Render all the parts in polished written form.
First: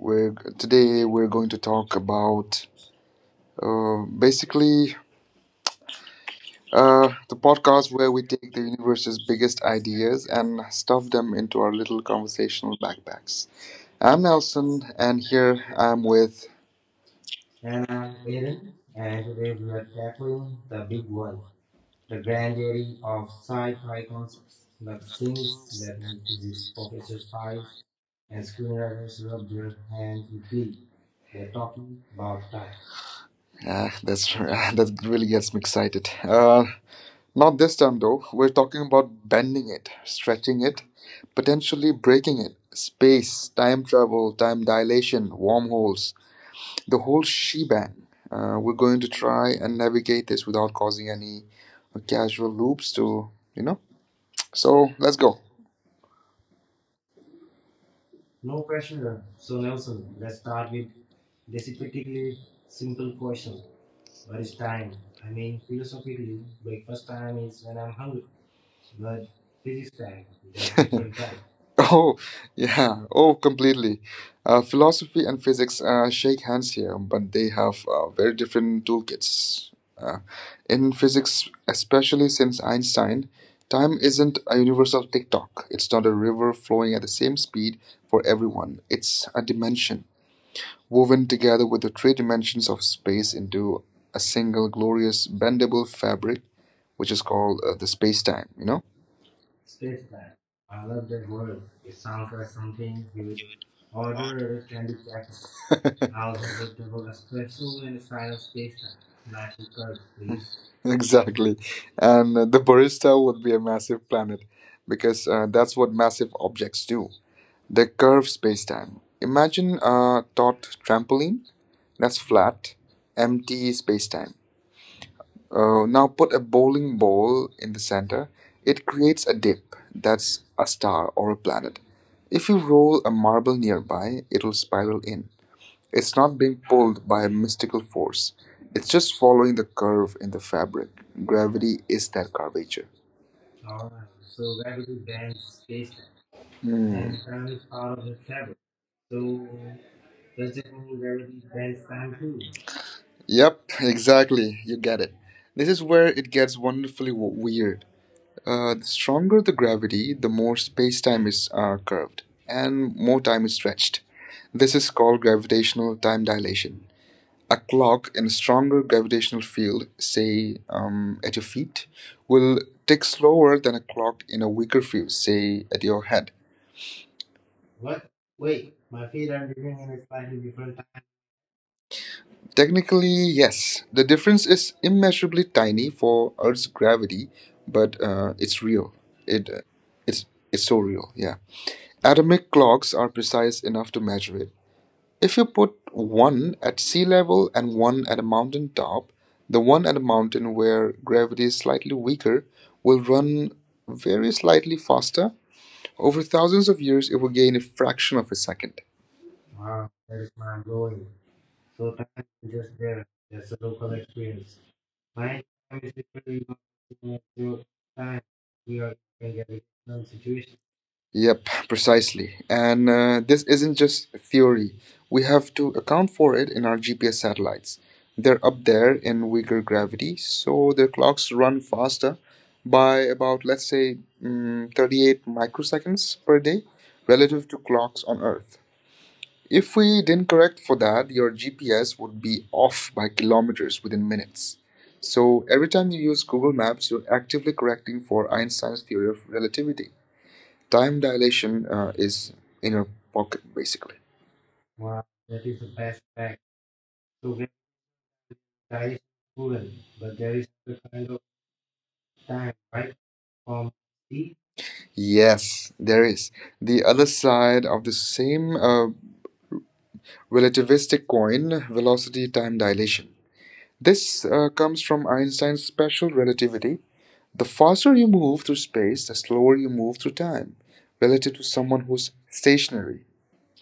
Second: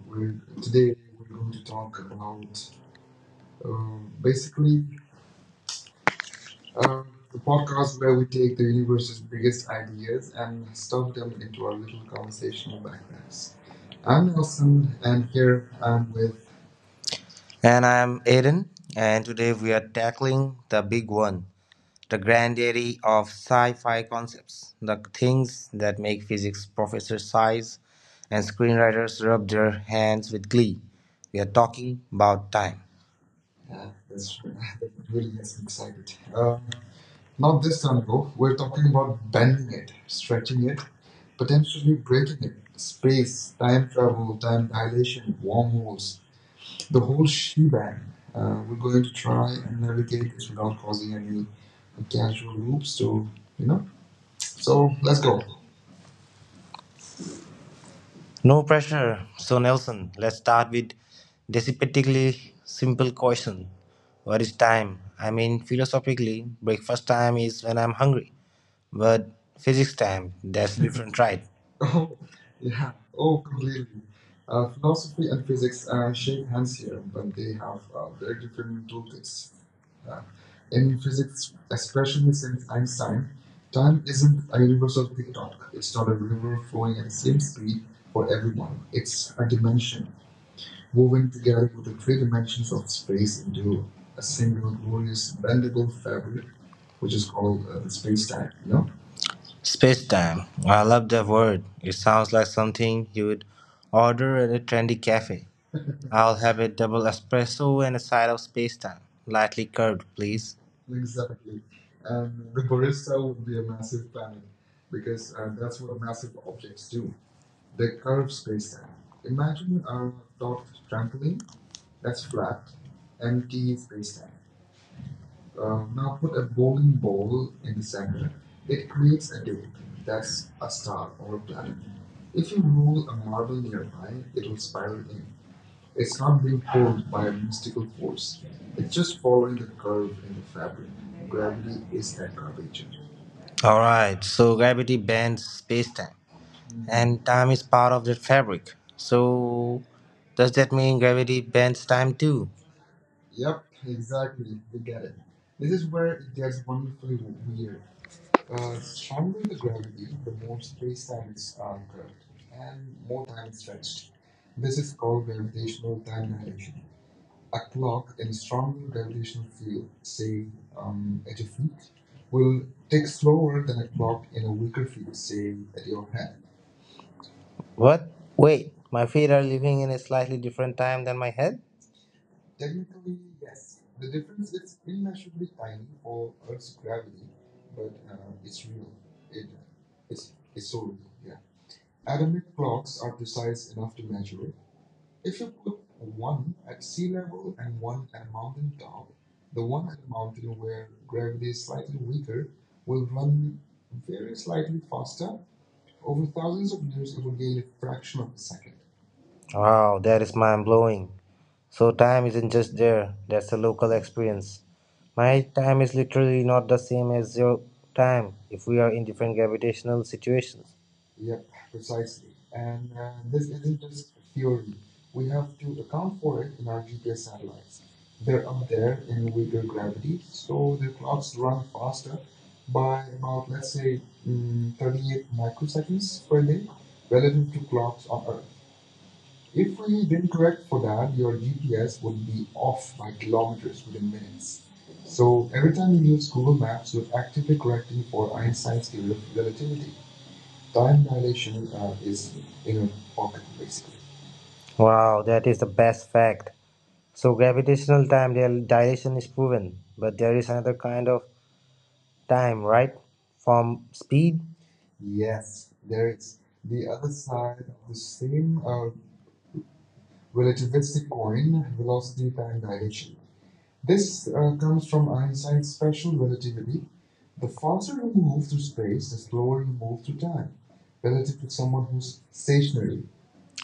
Today, Today we're going to talk about basically, basically the a podcast podcast where where we we take take the the universe's universe's biggest biggest ideas and and stuff stuff down them into our little conversational conversation. backpacks. I'm I'm Nelson, Nelson, and and here here I'm I'm with. with. And I'm Aiden, and today we are tackling the big one, the granddaddy of sci fi concepts, the things that make physics professors sighs and screenwriters rub their hands with glee. We are talking about time. That's that really gets me excited. Not Not this this time, time, though. bro. We're We're talking talking about about bending bending it, it, stretching stretching it, it, potentially potentially breaking breaking it. it. Space, Space, time time travel, travel, time time dilation, dilation, wormhole, wormholes, the the whole whole shebang. shebang. We're We're going going to to try try and to navigate get this this without without causing causing any any casual casual loops loops. So, to, you you know. know, So so let's let's go. go. No pressure. So, Nelson, let's start with decisively simple question. What is time? I mean, philosophically, breakfast time is when I'm hungry, but physics time, that's different, right? Oh, yeah. Oh, Oh, completely. Philosophy philosophy and and physics physics shake shake hands hands here, here. but they have very different toolkits. Uh, in In physics, physics, especially especially since since Einstein, Einstein, time time isn't isn't a a universal universal tick-tock. clock. It's It's not not a a river rule flowing flowing at at the the same same speed speed for for everyone. everyone. It's It's a a dimension dimension woven woven together together with with the the three three dimensions dimensions of of space space into into a a single single glorious bendable bendable fabric, fabric, which which is is called called the space space-time. time. You know. Space time. I love that word. It sounds like something you would order at a trendy cafe. I'll have a double espresso and a side of space time. Lightly curved, please. Exactly. Exactly. And And the the barista barista would would be be a a massive massive planet panic because that's what massive objects do. too. They curve space time. Imagine Imagine a taut trampoline that's that's flat, empty. empty space time. Now put a A bowling bowling ball ball in in the the center, center. It it creates creates a a disk dip that's that's a a star star or or a a planet. planet. If If you you roll roll a a marble marble, nearby, it'll spiral in, in. It's it's not not being being pulled pulled by by a a mystical mystical force. force. It's It's just just following following the the curve curve in in the the fabric. fabric. Gravity Gravity is that nature. curvature. All right, so gravity bends space-time, Hmm. and time is part of that fabric. So does that mean gravity bends time too? Yep, exactly. You get it. This This is is where where it gets wonderfully weird. Uh, a the stronger the gravity, the more space time is curved and more time is stretched. This is called gravitational slow time time, dilation. A clock in a stronger gravitational field, say at it your feet, will will tick take slower slower than than a a clock clock in in a a weaker weaker field, say, say at your head. what? Wait, my feet are living in a slightly different time than my head? Technically, yes, the difference is immeasurably tiny for Earth's gravity, but it's real. It, uh, it's, it's so real, yeah. Atomic clocks are precise enough to measure it. If you put one at sea level and one at a mountain top, the one at a mountain where gravity is slightly weaker will run very slightly faster. Over thousands of years, it will gain a fraction of a second. Wow, that is mind blowing. So, time isn't just there, that's a local experience. My time is literally not the same as your time if we are in different gravitational situations. Yep, precisely. And this This isn't is just theory. We have to account for it in our GPS satellites. They're up there there in in weaker weaker gravity, gravity, so so their clocks that's run rough, faster but by about, let's say, say 38 38 microseconds microseconds per per day day, relative relative to to clocks clocks on on Earth. Earth. If If we we didn't didn't correct correct for for that, that, your your GPS GPS would would be be off off by by kilometers kilometers within within minutes. minutes. So So every every time time you you use use Google Google Maps, Maps, you're you're actively actively correcting correcting for for Einstein's Einstein's theory theory of of relativity. relativity. Time Time dilation dilation is is in in your your pocket, pocket basically. basically. Wow, that is the best fact. So gravitational dilation is proven, but there is another kind of time, right? From speed? Yes there is. The other side of the same Same relative relativistic coin, coin velocity velocity. time dilation. This This comes comes from from Einstein's Einstein's special special relativity. relativity. The faster you move Move through through space, space, the the slower slower you move to through time. time relative to It's someone somewhat who's stationary. stationary.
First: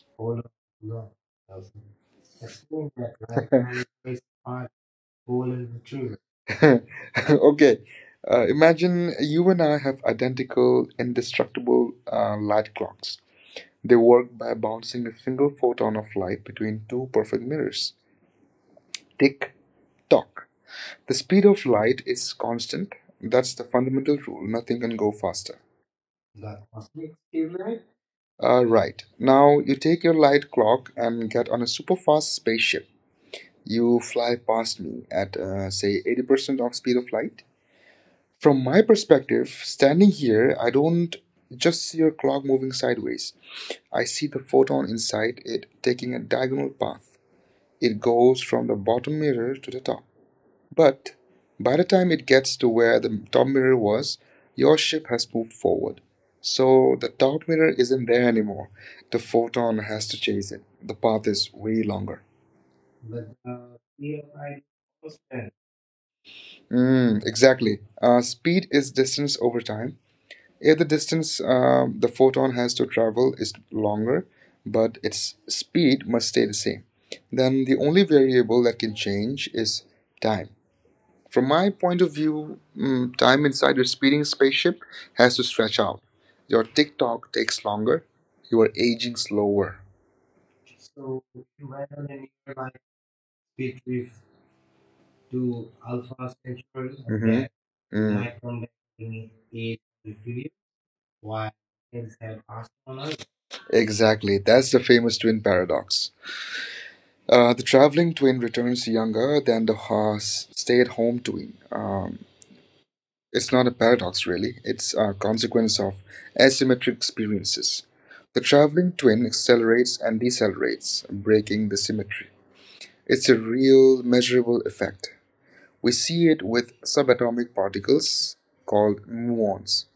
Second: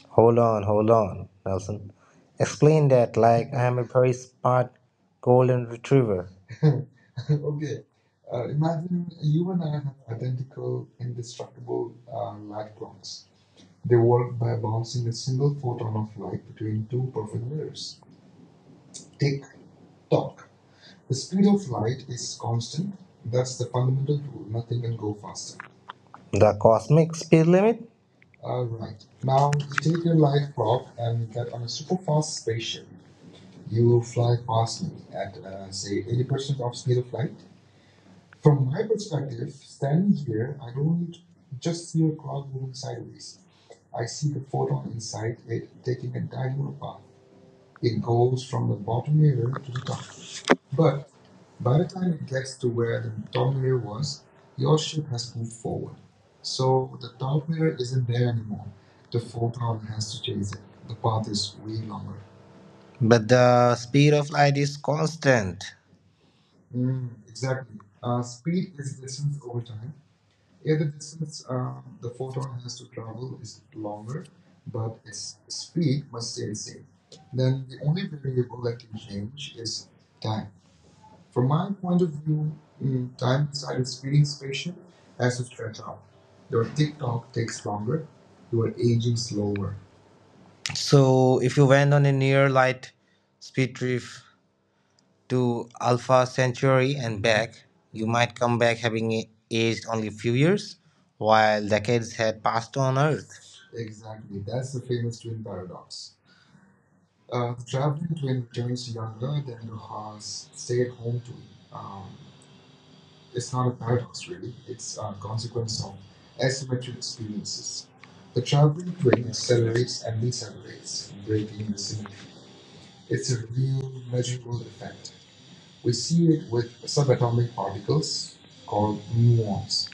Hold on, Nelson. Explain that like I am a very smart golden retriever. Okay. And Imagine you you and and I have identical indestructible uh, light clocks. They they work work by by bouncing bouncing a a single single photon photon of of light light between between two two perfect perfect mirrors. mirrors. Tick Tick tock. tock. The The speed speed of of light light is is constant. constant. That's That's the the fundamental fundamental rule. Nothing can go faster. principle. The cosmic speed limit? Right. Now Now you you take take your your light light prop clock and and get on a super super fast fast. spaceship. You You will fly fly past past me. me at, At. Say, Say anybody 80% of of me speed to of flight? light. From From my my perspective, standing here, I room, don't just just see your near, clock moving sideways. I I see see the the flight photon inside it taking taking a a diagonal diagonal path. path. It It goes goes from from the the bottom bottom layer mirror to to the the top. top. But But by by the the time time it gets to to where where the the top top mirror layer was, was, your your ship ship has moved forward. So so the top mirror where is isn't there anymore. the The flight photon has has to to chase chase it. it. The The path path is is way way longer. longer. But the speed of light is constant. Exactly. Speed Speed is distance isn't over time. If the either distance the photon has to travel is longer, but its speed, speed must stay the same, then then the only variable that can change is time. time. From From my my point point of of view, view, time time is inside your speeding spaceship has to stretch out. Your your TikTok TikTok takes takes longer. longer. You You are are aging aging slower. slower. So, if you went on a near light speed trip to Alpha Centauri and Hmm. back, you might Mm, come back having aged only a few years, while decades had passed on Earth. exactly. That's the famous twin paradox. The traveling twin returns younger than the stay Stay at at home home. twin. It's It's not not a a paradox, really. It's a consequence of asymmetric experiences. pass. The The traveling traveling twin brain accelerates accelerates and decelerates, breaking the breaking. symmetry. It's a real measurable effect. We We see see it it with with subatomic subatomic particles particles called called muons. muons.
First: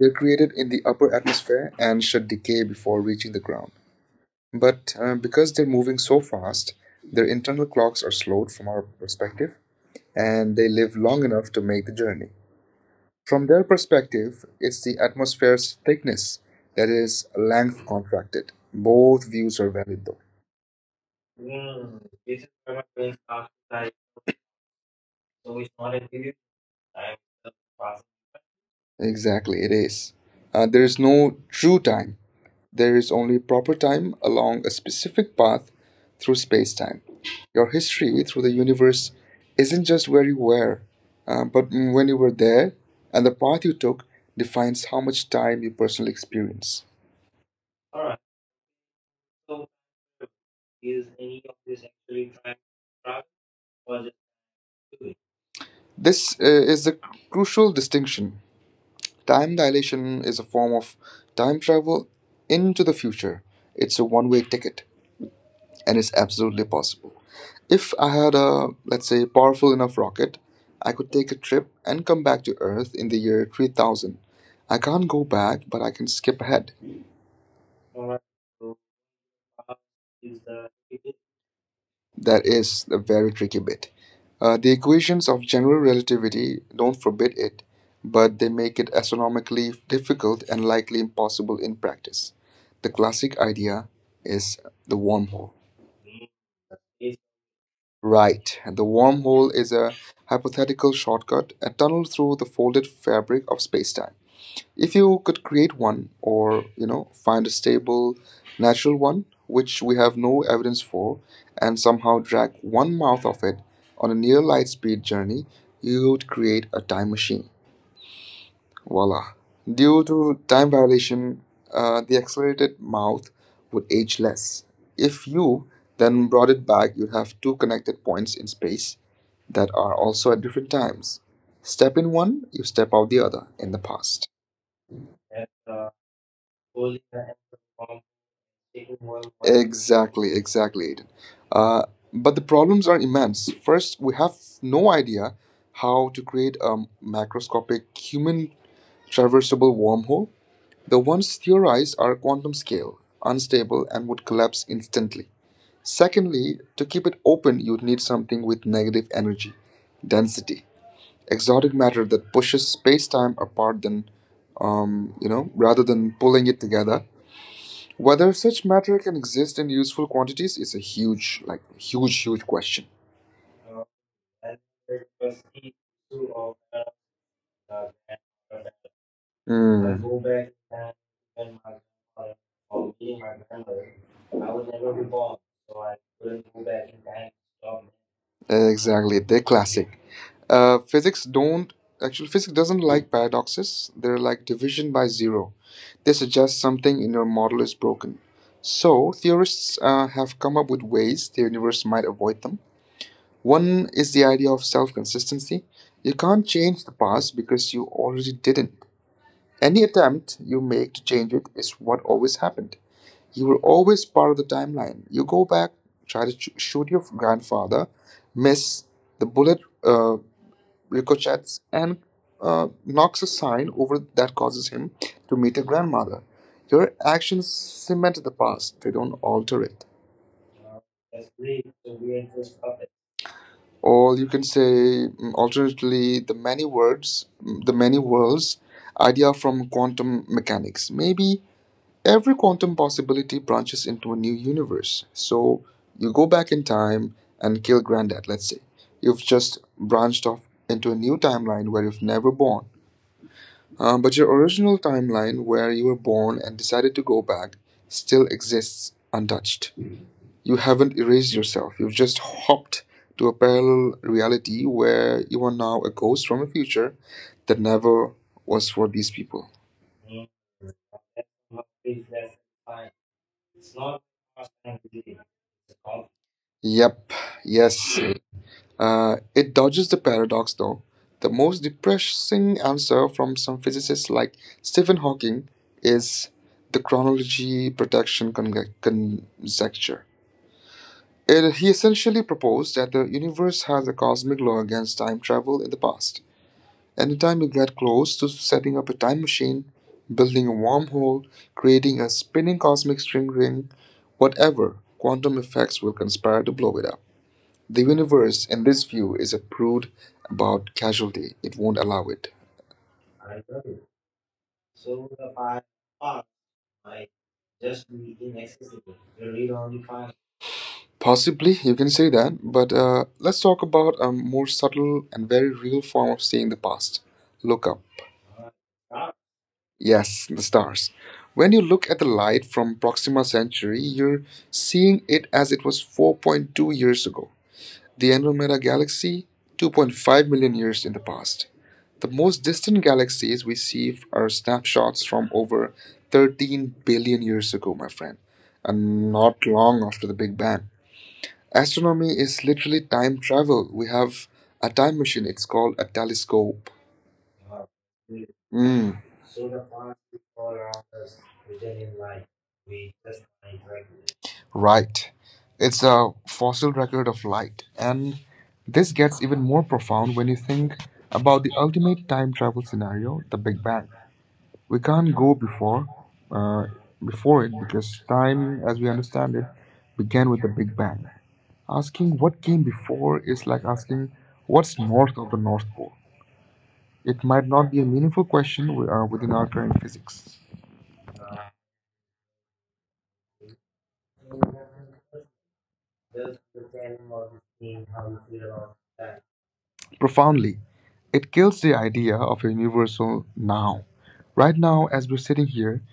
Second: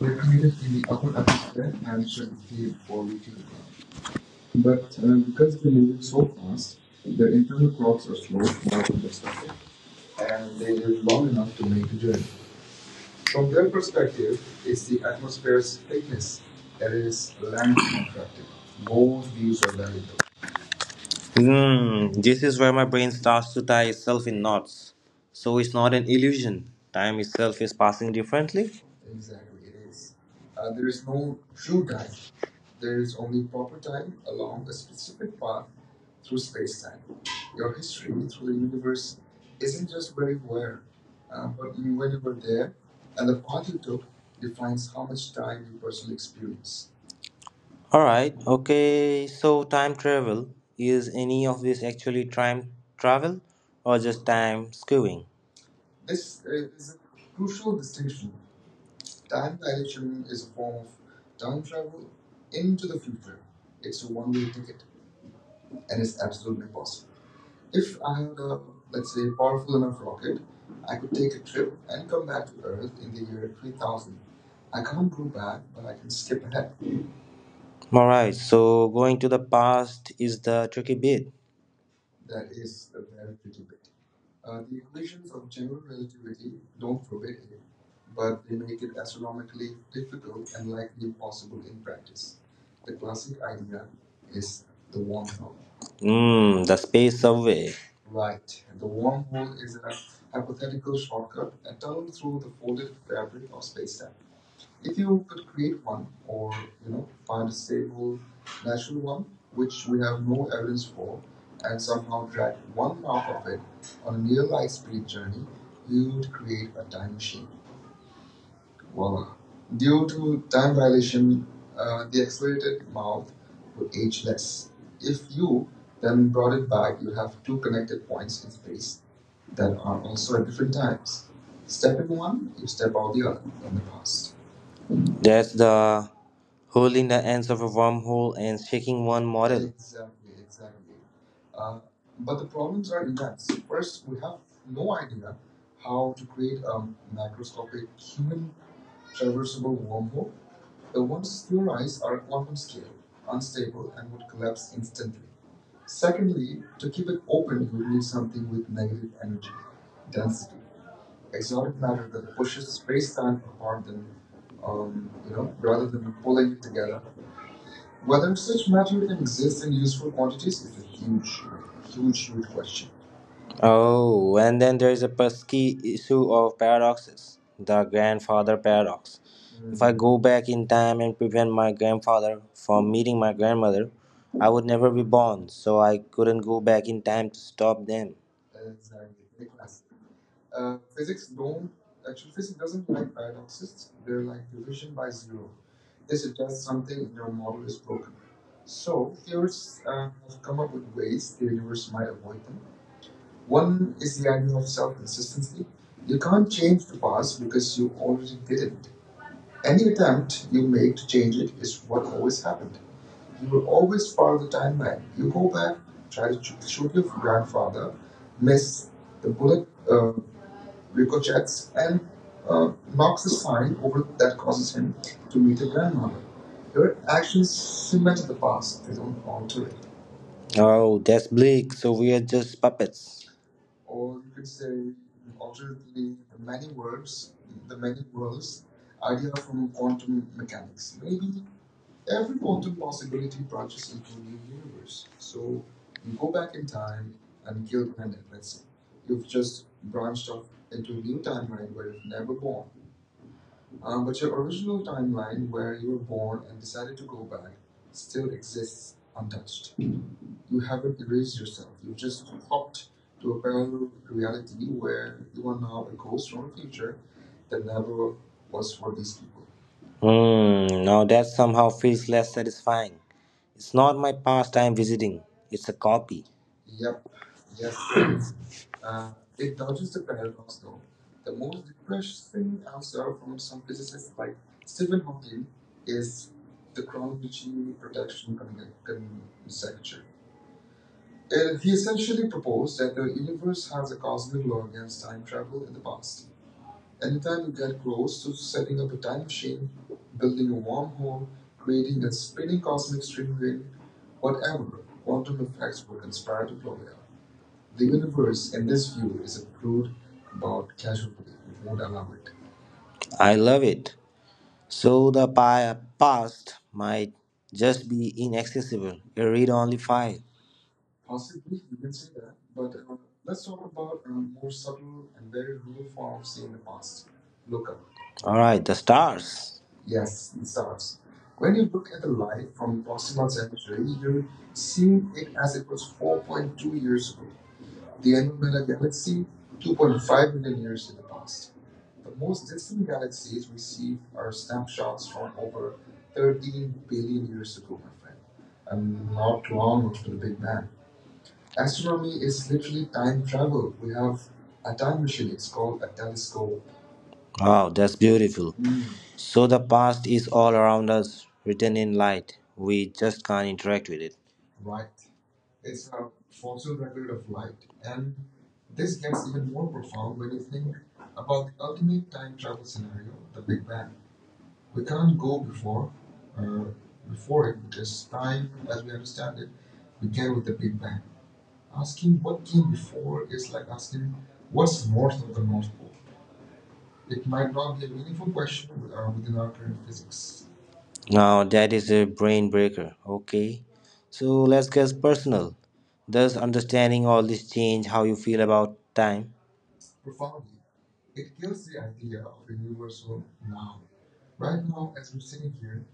They're created Repeated in in the the upper upper atmosphere atmosphere and and should decay before before we. reaching the ground. But But because because they're they moving move so so fast, fast, their their internal internal clocks clocks are are slow slowed from now our from the start. perspective and And they they live live long long enough enough to to make make the the journey. journey. From From their their perspective, perspective, it's it's the the atmosphere's atmosphere's thickness thickness that that is is land length contracted. contracted. Both Both views views are are valid. valid though. Mm, this is where my brain starts to tie itself in knots. So it's not an illusion. Time itself is passing differently. Exactly, Exactly, it it is. is. There There is is no no true true time. time. There There is is only only proper proper time time along along a a specific specific path path through through space time. spacetime. Your Your through history through the the universe universe is, isn't just where you were, uh, but when you were there, and and the the path path you you took took defines defines how how much much time time you you personally personally experience. experience. Alright, okay, so time travel is any of this actually time travel or just time skewing? This This is a crucial distinction. Time dilation question is is a form of time time travel travel into into the the future. future. It's It's a one way ticket. And it's if absolutely possible. If I had a, let's it's say, a powerful powerful enough enough rocket, rocket. I I could could take a take a trip trip. and come back to Earth in the year 3000. I can't go back, but I can skip ahead. Alright, so going to the past is the tricky bit. That That is is the a very very tricky tricky bit. bit. The The equations equations of of general general relativity relativity don't don't forbid forbid it, it, but but they they make make it it astronomically astronomically difficult. difficult and likely impossible in practice. The classic idea is the wormhole. Mm, the space survey. Right, and the wormhole is a I would hypothetical shortcut, a tunnel through the folded fabric of spacetime. If you could create one or, you know, find a say stable, that natural one, we which we have have no evidence evidence for, and somehow of that drag one one mouth of hour it on on a a near near life light speed journey, you you would create a time machine. voila. Voila. Due Due to to time time violation, violation, the the accelerated accelerated mouth mouth would would age age less. less. If If you you then then brought brought it it back, back, you you'd have have two two connected connected points points in in space space that that are are also also at at different different times. times. Step Step in in one, one, you you step step out out the the other other in in the the past. past. That's the hurling the ends of a wormhole and shaking one model. Exactly, Exactly, exactly. exactly, Aiden. Uh, Uh, but but the the problems problems are are immense. immense. First, First, we we have have no no idea idea how how to to create create a a macro macroscopic human server. traversable wormhole. The The one ones theorized are quantum-scale, answer. unstable, and would collapse instantly. Secondly, Secondly, to to keep keep it it open, open, you'd we need need something something with negative energy, density, density, exotic exotic matter matter that that pushes pushes space-time space-time apart apart than, than, rather rather than than pulling pulling it it together. together. Whether Whether such such matter matter can can exist exist in in useful useful quantities quantities is is a a huge, huge, huge, huge, huge huge question. question. Oh, and then there's a pesky issue of paradoxes, the grandfather paradox. If I Hmm. Mm. go back in time and prevent my grandfather from meeting my grandmother, I would never be born, so I couldn't go back in time to stop them. Exactly, the classic. Physics don't actually Physics doesn't like paradoxes. They're like division by zero. They This suggest suggests something something in in your your model model is is broken. broken. So So, theorists theorists have have come come up up with with ways ways the the universe universe might might avoid avoid them. them. One One is is the the idea idea of of self self-consistency. consistency. You You can't can't change change the the past past because because you you already already did didn't. it. Any Any attempt attempt you you make make to to change change it it is is what what always always happened. happened. You You were will always always part of follow the the timeline. timeline. You You go go back, back, try to try to shoot shoot your your grandfather, grandfather, miss. miss, The the bullet bullet ricochets, ricochets and and knocks knocks a the sign sign over over that that causes causes him him to to meet meet a your grandmother. grandmother. Your Your actions actions cement cement the the past, past, they they don't don't alter alter it. it. Oh, that's bleak. So we are just puppets. Or Or you you can could say, say, alternatively, alternatively, many words the many worlds idea from from quantum. quantum mechanics. Maybe Yeah, every quantum possibility branches into a new universe. So you go back in time and kill granddad, let's say. You've just branched off into a new timeline where you've never born. Um, you but your original timeline, timeline where where you you were were born born and and decided decided to to go go back back, still still exists exists untouched. untouched. You You haven't haven't erased erased yourself. yourself, You you've just just hopped hopped to to a a parallel parallel reality reality where where you you are are now now a a ghost ghost from a from a future future that that never never was was for for these these people. people. Hmm, now that somehow feels less satisfying. It's not my past I'm visiting, it's a copy. Yep, yes. Uh, It it dodges dodges the the barrel paradox though. though. The The most most depressing depressing answer answer from from some some physicists physicists like like Stephen Stephen Hawking Hawking is is the the chronology. chronology protection conjecture. It- He he essentially essentially proposed proposed that that the the universe universe has has a a cosmic cosmic law law against against time time travel travel in in the the past. past. Anytime Anytime you you get get close close to to setting setting up up a a time time machine, machine, building building a a wall, wormhole, creating creating a a spinning spinning cosmic cosmic string string wave, ring, whatever, whatever, quantum quantum effects effects will were conspire conspired to to blow blow it it up. up. The The universe, universe, in in this this view, view, is a is a prude brood about about casualty. casualty. It It won't won't allow allow it. it. I love it. So past might just be inaccessible, a read only file. Possibly, you can say that, but let's talk about a more subtle and very real form of seeing the past. Look up. Alright, the stars. Yes, the stars. When When you you look look at at the the light light from from Bob's Proxima Centauri, you're laser, seeing seen it it as it was was 4.2 4.2 years years ago. ago. The The annual Andromeda Galaxy, seen 2.5 2.5 million million years in the past. past. The The most distant galaxies we see See are snapshots from over 13 13 billion billion years years ago, my friend, and and not long long after after the the Big Big Bang. Bang. Astronomy Astronomy is is literally time time travel. travel. We We have have a a time time machine, machine. it's It's called called a a telescope. wow, that's beautiful. Mm. So the past is all around us, written in light. We just can't interact with it. Right. It's a fossil record Bit of of light. light. And And this this gets gets even even more more profound profound when when you you think think about about the the the the the ultimate ultimate, time travel scenario, the Big Big Big Bang. Bang, Bang. We We We can't can't not. go Go before uh, before before before. it it. It because time, as as we we understand it, began began with with the the Big Big Bang. Bang. asking Asking what what came came before, before is like asking Asking what's what's north north North of of the the North North Pole? Pole. It It might might not not be a meaningful question within our be current physics. physics. Now that is a brain breaker. Okay. So let's get personal. Does understanding all this change how you feel about time? Profoundly. It kills the idea Yeah, of of a the universal universal now. now. Right Right now, now, as as we're we're sitting sitting here, here,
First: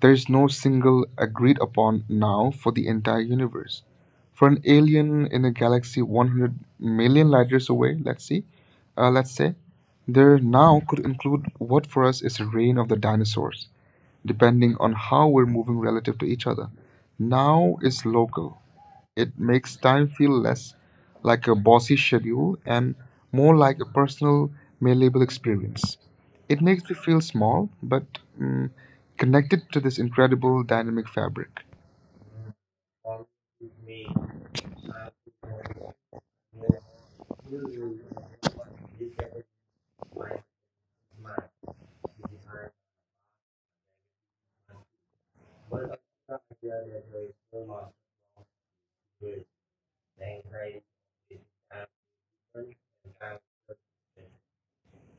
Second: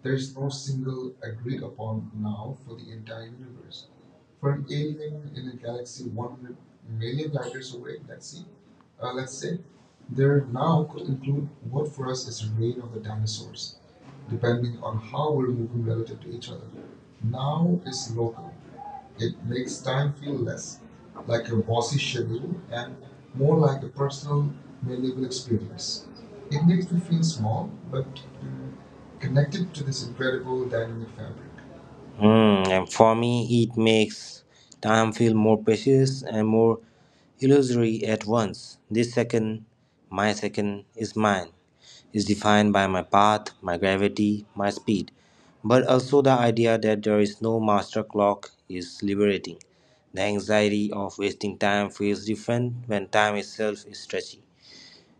there there is is no no single single agreed agreed upon upon now now for for the the entire entire universe. universe. For For an an alien alien in in a a galaxy galaxy 100 100 million million light light years years away, let's see, uh, let's say, say, their there now now could could include include what what for for us is the reign of the dinosaurs, source, depending on how how we're we're moving moving relative relative to to each each other. other. Now Now is is local. local. It It makes makes time time feel feel less less like like a bossy lousy schedule schedule and and more more like a like a personal, personal, malleable valuable experience. experience. It It makes makes me me feel feel small, small but but mm, connected connected to to the this incredible incredible dynamic dynamic fabric. fabric. Hmm, and for me, it makes time feel more precious and more illusory at once. This second, my second, is mine, is defined by my path, my gravity, my speed. But also, the idea that there is no master clock is liberating. The anxiety of wasting time feels different when time itself is stretchy.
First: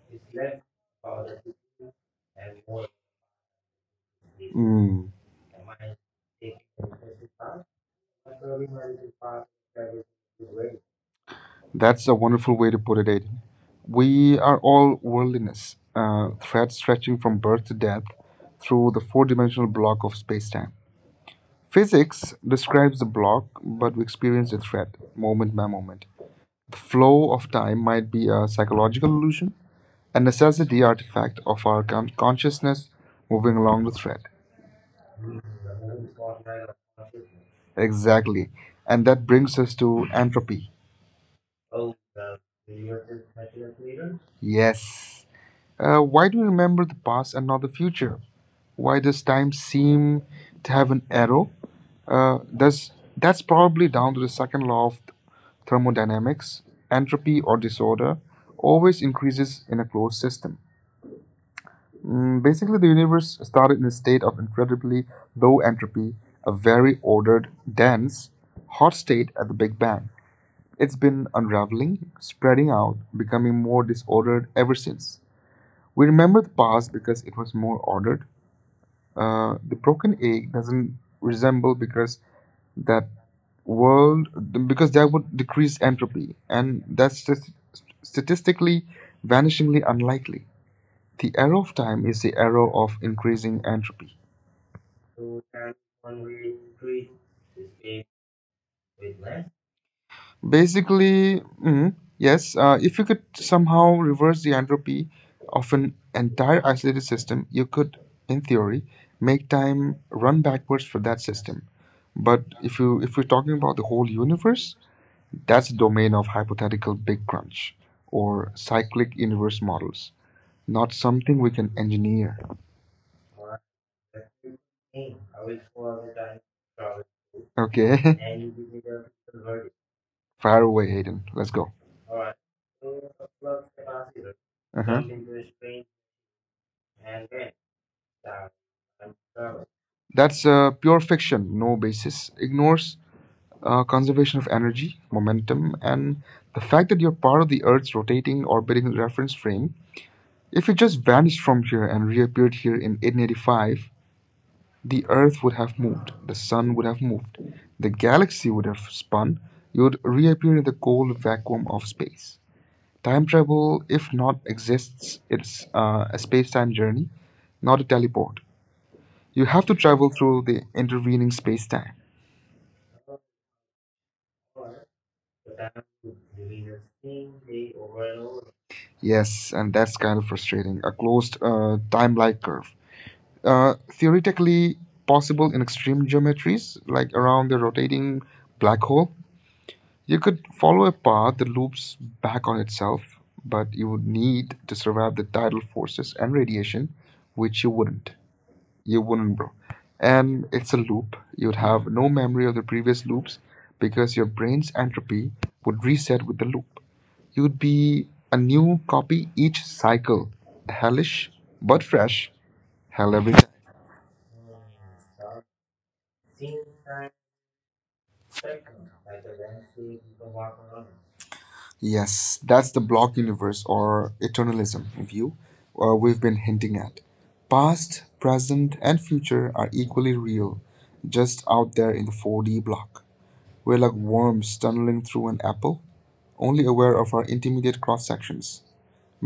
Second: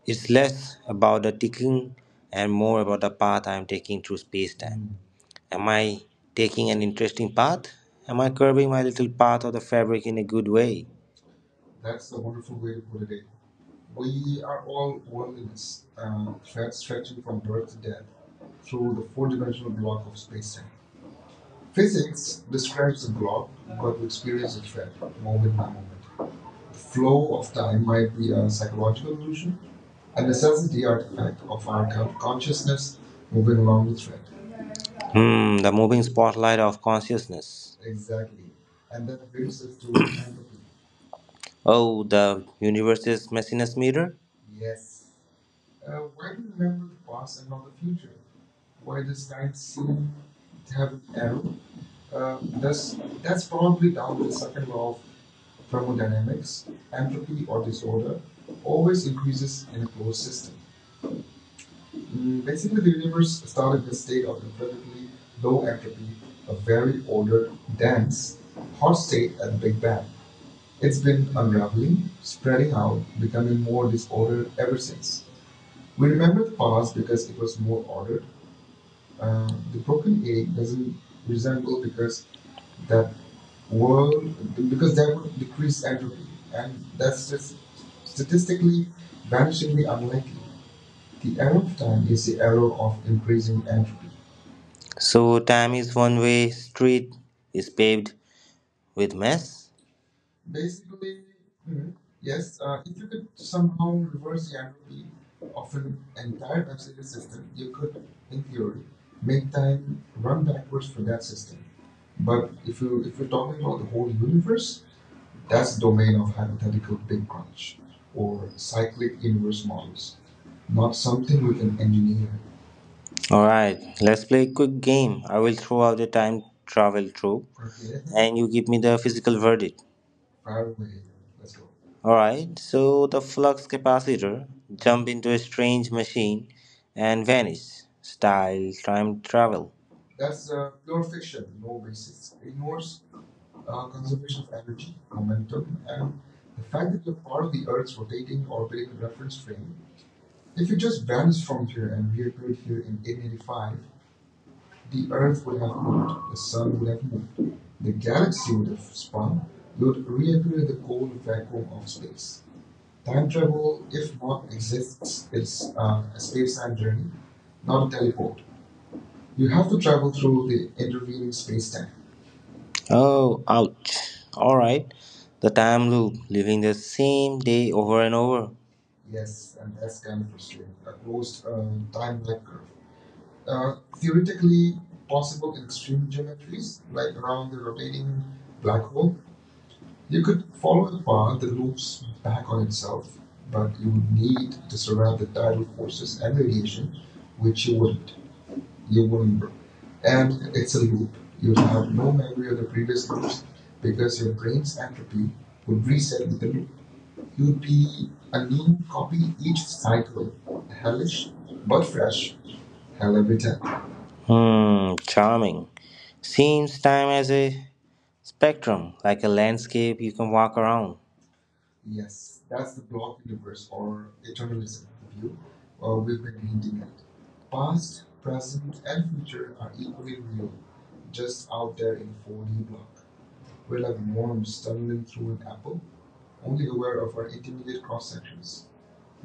It's less about the ticking and more about the path I'm taking through space time. Mm, Am I taking an interesting path? Am I curving my little path of the fabric in a good way? that's a wonderful way to put it, Aiden. We are all worldliness, uh, threads stretching from birth to death through Through the the four dimensional four-dimensional block block, of space time. Physics physics describes the describes the block, block, but but we we experience experience the it fact, thread moment moment by by moment. moment. The The flow flow of of time time might might be be a a psychological psychological illusion, illusion, a a necessity necessity artifact artifact of of our our con- consciousness consciousness moving moving along the along the thread. thread. Hmm, the moving spotlight of consciousness. Exactly. And that brings us Through to entropy. Oh, the universe's messiness mirror? Yes. Yes. Why do we remember the past and not the Future. future? Why does time seem to have an arrow? Uh, Uh, that's, that's, that's that's probably probably down down to to the the second second law law of of thermodynamics. thermodynamics, Entropy entropy or or disorder disorder, always always increases. increases in a closed system. Mm, Mm, basically, basically, the the universe universe started started in a with a state state of of incredibly low low entropy, entropy, a a very very ordered, ordered, dense, dense, hot hot state state at at the the Big Big Bang. Bang. It's It's been been unraveling, unraveling, spreading spreading out, out, becoming becoming more more disordered disordered ever ever since. since. We We remember remember the the past past because because it it was was more more ordered. ordered. The The broken broken egg egg doesn't doesn't resemble resemble because because that that world world because because that that would would decrease decrease entropy. entropy, and And that's that's just statistically statistically vanishingly vanishingly unlikely. unlikely. The The arrow arrow of of time time is is the the arrow arrow of of increasing increasing entropy. entropy. So time is one way street is paved with mess. Basically, yes, if you could somehow Somehow reverse the entropy of an entire isolated system, you could, in theory, make make time time run run backwards backwards for for that that system. system. But But if if you you if if we're you're talking talking about about the the whole whole universe, universe, that's that's the the domain domain of of hypothetical hypothetical Big big Crunch, crunch or or cyclic cyclic universe universe models, models, not not something something we we can can engineer. engineer. Alright, let's play a quick game. I will throw out a time travel trope Okay, and you give me the physical verdict. fire away, Hayden. Let's go. Alright, so the flux capacitor Uh-huh. jump into a strange machine and vanish. Style time travel. That's pure fiction, no basis, ignores conservation of energy, Comment. momentum, and the The fact fact that that you're you're part part of of the the Earth's Earth's rotating rotating orbiting orbiting reference reference frame. frame. If If you you just just vanished vanished from from here here and and reappeared reappeared here here in in 1885, 1885, the the Earth Earth would would have have moved, moved, the the Sun Sun would would have have moved, moved, the the galaxy galaxy would would have have spun, spun, you you would would reappear reappear in in the the cold cold vacuum vacuum of of space. space. Time Time travel, travel, if if not not exists, exists, is it's a a space time space-time journey, journey, not a not a teleport. teleport. You You have have to to travel travel through through the the intervening intervening space space-time. time. Oh, ouch. Alright, the time loop, living the same day over and over. Yes, and that's kind of frustrating. A closed time-like curve. Theoretically, Theoretically possible in extreme string geometries, geometries, like like around the rotating black black hole. hole, You you could could follow follow a a path path that that loops loops back back on on itself, itself, but but you you would would need need to to survive surround the the tidal tidal forces forces and and radiation, radiation, which which you you wouldn't. wouldn't. You You wouldn't, wouldn't. bro. And And it's it's a a loop. loop. You You'd would have have no no memory memory of of the the previous previous loops loops because because your your brain's brain's entropy entropy would would reset reset with with the the loop. loop. You'd You'd be be a a new new copy copy each each cycle. cycle, Hellish, hellish but but fresh. fresh, Hell hell every every time. time. Hmm, charming. Seems time as a spectrum, like a landscape you can walk around. Yes, that's the block universe or eternalism view we've We've been been hinting hinting at. at Past, past, present, present, and and future are equally future real, just out out there there in the in full. 4D block. We're We're like like worms worms tunneling stumbling through through an an apple, only aware aware of of our our intermediate cross sections. interests.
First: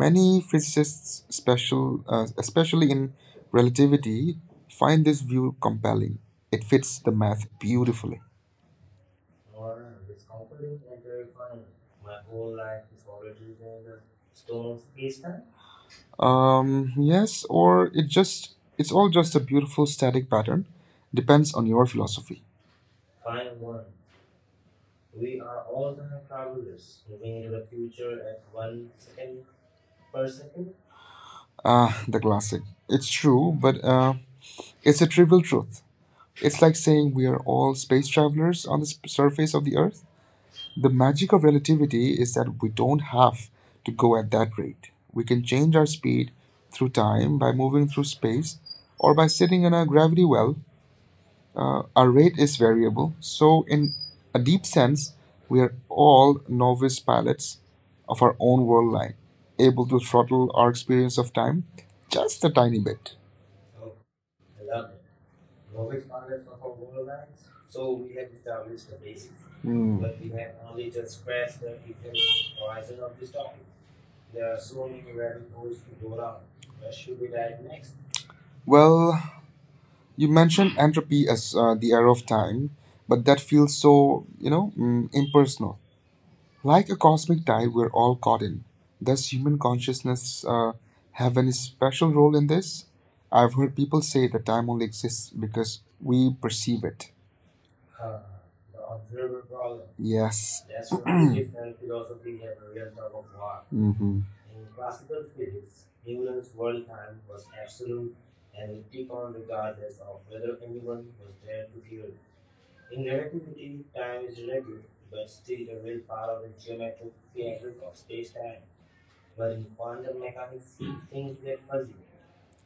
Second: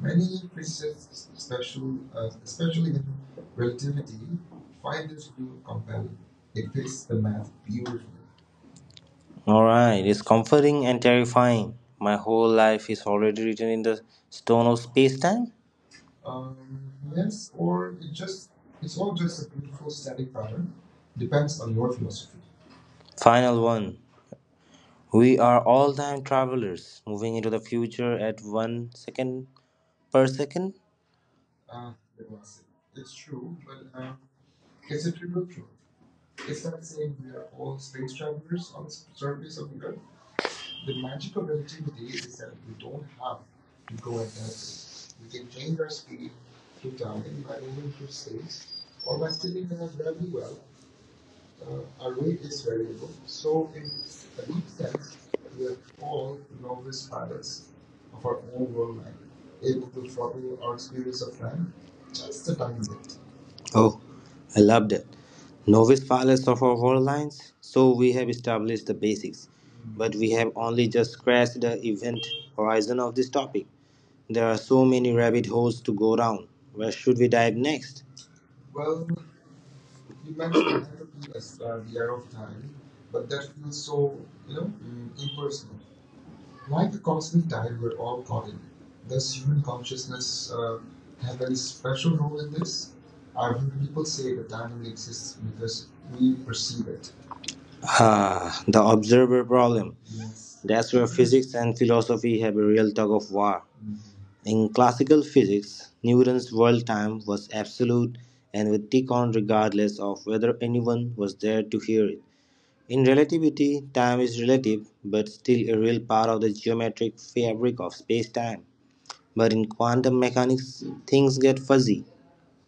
Many physicists, special, especially especially in in relative, relativity, find fine, this view compelling. It it fits fits the the math math beautifully. beautifully. Alright, it's comforting and terrifying. My whole life is already written in the stone of space time. Yes, Yes, or or it's it's all just a beautiful static harder. pattern. Depends on On your your philosophy. philosophy. Final one. We are all time travelers moving into the future at 1 second per second. Ah, the classic. It's true, but it's a trivial truth. It's like saying we are all space travelers Numbers on the surface of the Earth. The magic of relativity is that we don't have to go at that rate. We can change our speed through time by moving through space or by sitting in a gravity well. Our rate array is is variable, variable, so, so in in a a deep deep sense, sense, we we are are all all novice novice pilots pilots of of our our own own world world, line, able able to to throttle throttle our our experience experience of of time time. just a tiny bit. Oh, I loved it. Novice pilots of our world lines, so we have established the basics, Hmm. but we have only just scratched the event horizon of this topic. There are so many rabbit holes to go down. Where should we dive next? Well, you You mentioned mentioned, entropy as the arrow of time, but that that, feels so, you you know, know, impersonal. Like like a the cosmic cosmic tide we're all caught dialogue, in. does Does human human consciousness consciousness have have any any special special role role in in this? this? I've I've heard heard people people say say that that time only exists is because because we we perceive perceive it. it. Ah, the observer problem. Yes. That's where physics and philosophy have a real tug of war. Mm-hmm. In classical physics, Newton's world time was absolute and would tick on regardless of whether anyone was there to hear it. In relativity, time is relative but still a real part of the geometric fabric of space time. But in quantum mechanics, things get fuzzy.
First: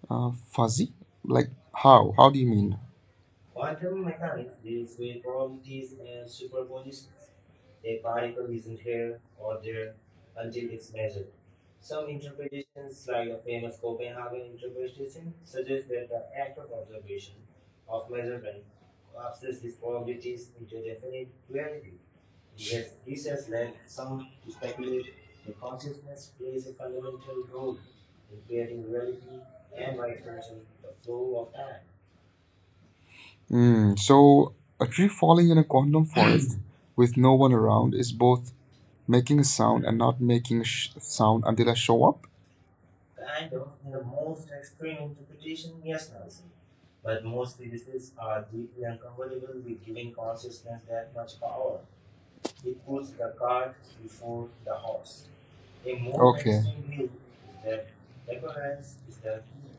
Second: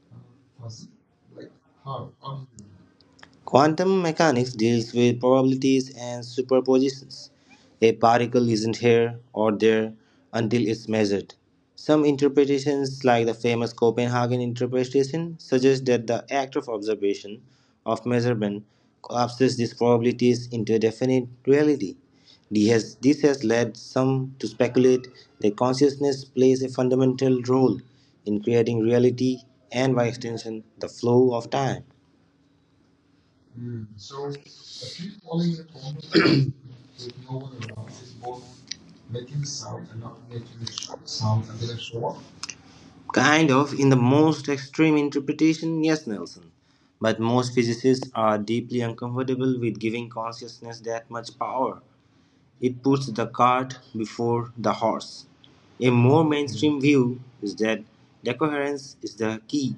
Fuzzy? Like how? How do you mean? Quantum mechanics deals with probabilities and superpositions. A particle isn't here or there until it's measured. Some interpretations, like the famous Copenhagen interpretation, suggest that the act of observation, of measurement, collapses these probabilities into a definite reality. This has led some to speculate that consciousness plays a fundamental role in creating reality and, by extension, the flow of time. Mm, so a tree falling in a quantum forest with no one around is both making a sound and not making a sound until I show up. Kind of, in the most extreme interpretation, yes, Nelson. But most physicists are deeply uncomfortable with giving consciousness that much power. It puts the cart before the horse. A more Okay. mainstream view is that decoherence is the key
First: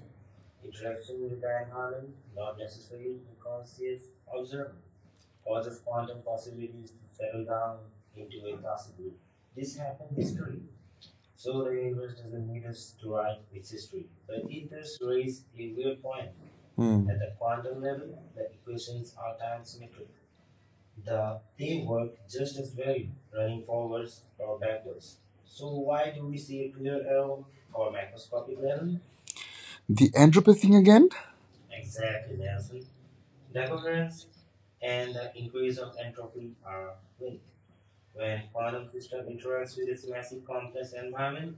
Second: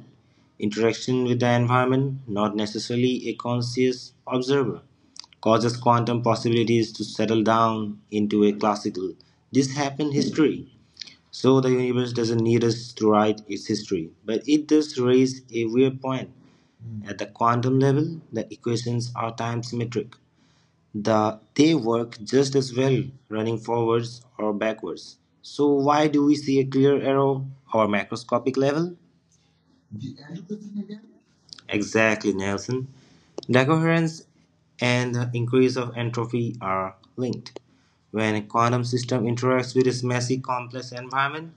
interaction with the environment, not necessarily a conscious observer, causes quantum possibilities to settle down into a classical. This happened history. So the universe doesn't need us to write its history, but it does raise a weird point. Hmm. At the quantum level, the equations are time symmetric. They work just as well running forwards or backwards. So why do we see a clear arrow or macroscopic level? The entropy thing again? Exactly, Nelson. The coherence and the increase of entropy are linked. When a quantum system interacts with its messy complex environment,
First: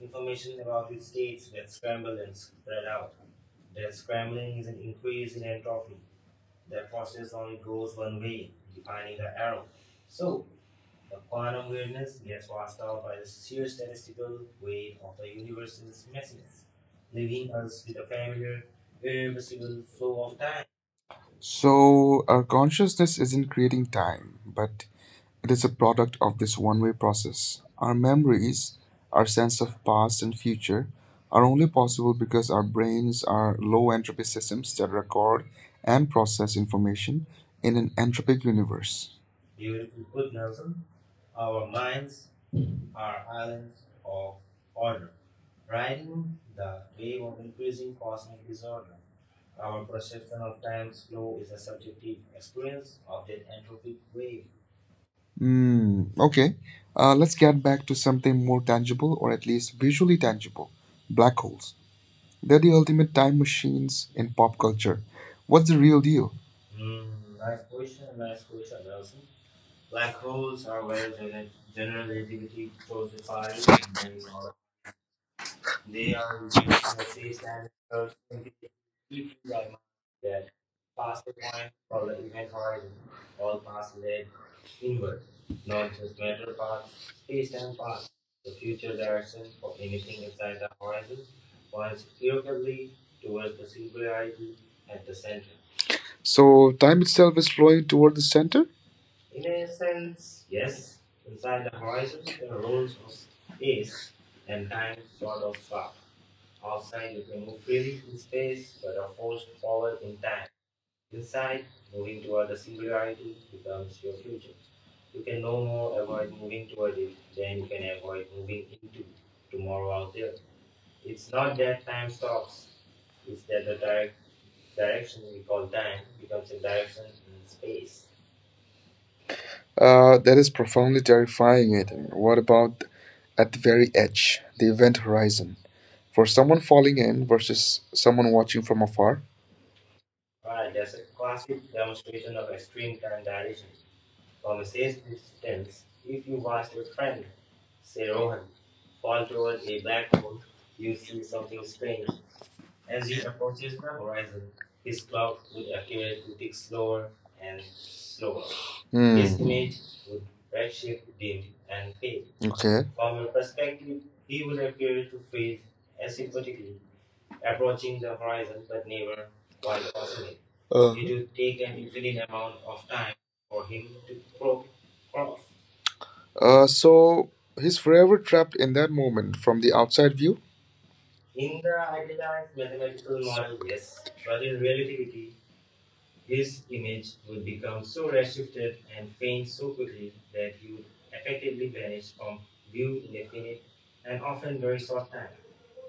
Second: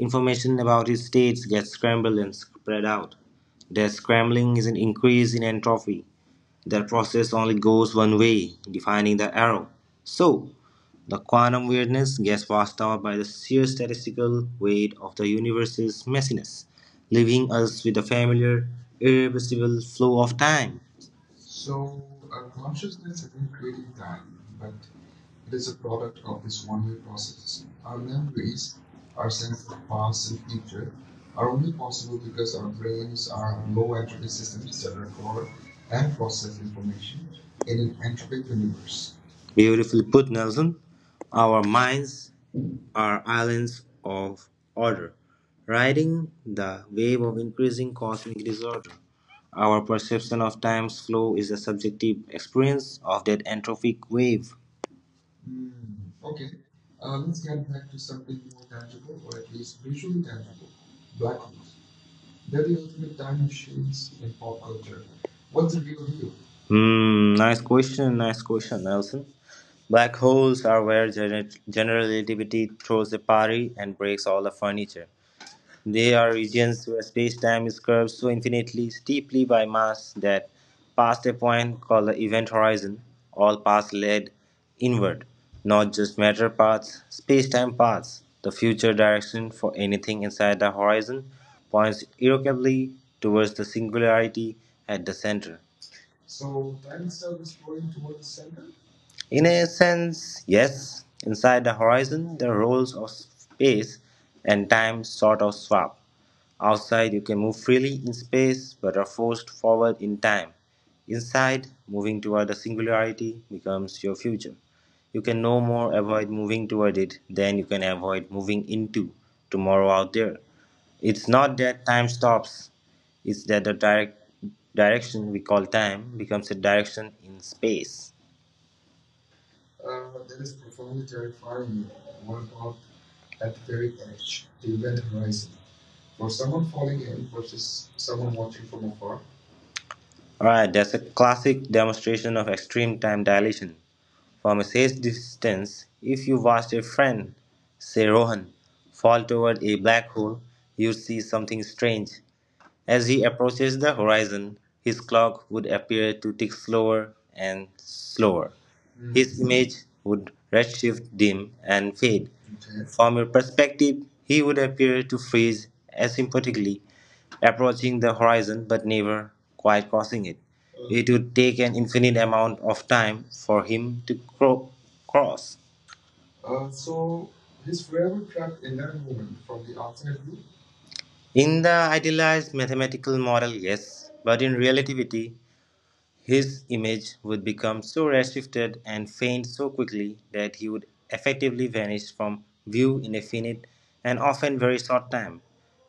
information about its states gets scrambled and spread out. That scrambling is an increase in entropy. That process only goes one way, defining the arrow. So, the quantum weirdness gets washed out by the sheer statistical weight of the universe's messiness, leaving us with a familiar, irreversible flow of time. So, our consciousness isn't creating time, Time, but but it is a product of this one way process. Our memories memories, our sense of the of past past and and future, future are are only only possible possible because because our our brains brains are are low low entropy entropy systems systems that that are record and and process process information in an in an entropic universe. universe. Beautifully put, Nelson. Our minds are islands of order, riding the wave of increasing cosmic disorder. Our perception of time's flow is a subjective experience of that entropic wave. Mm, okay, let's get back to something more tangible Tangible, or or at at least least visually visually tangible, tangible black black holes. holes. They're They're the the ultimate ultimate time diamond machines shoes in in pop pop culture. culture. What's What's the the real real deal? deal? Hmm, nice question, Nelson. Black holes are where general relativity throws a party and breaks all the furniture. They are regions where space-time is curved so infinitely steeply by mass that, past a point called the event horizon, all paths lead inward, not just matter paths, space-time paths. The future direction for anything inside the horizon points irrevocably towards the singularity at the center. So, time itself is flowing toward the center? In a sense, yes. Inside the horizon, the roles of space and time sort of swap. Outside, you can move freely in space but are forced forward in time. Inside, moving toward the singularity becomes your future. You can no more avoid moving toward it than you can avoid moving into tomorrow out there. It's not that time stops, it's that the direction we call time becomes a direction in space. That is profoundly terrifying, Aidan. What about at the very edge, the event horizon? For someone falling in versus someone watching from afar? Alright, that's a classic demonstration of extreme time dilation. From a safe distance, if you watched a friend, say Rohan, fall toward a black hole, you'd see something strange. As he approaches the horizon, his clock would appear to tick slower and slower. His Hmm. image would redshift dim and fade. Okay. From your perspective, he would appear to freeze asymptotically, approaching the horizon but never quite crossing it. Uh, It would take an infinite amount of time for him to cross. So he's forever trapped in that moment from the outside view. In the idealized mathematical model, yes, but in relativity, his image would become so redshifted and faint so quickly that he would effectively vanish from view in a finite and often very short time.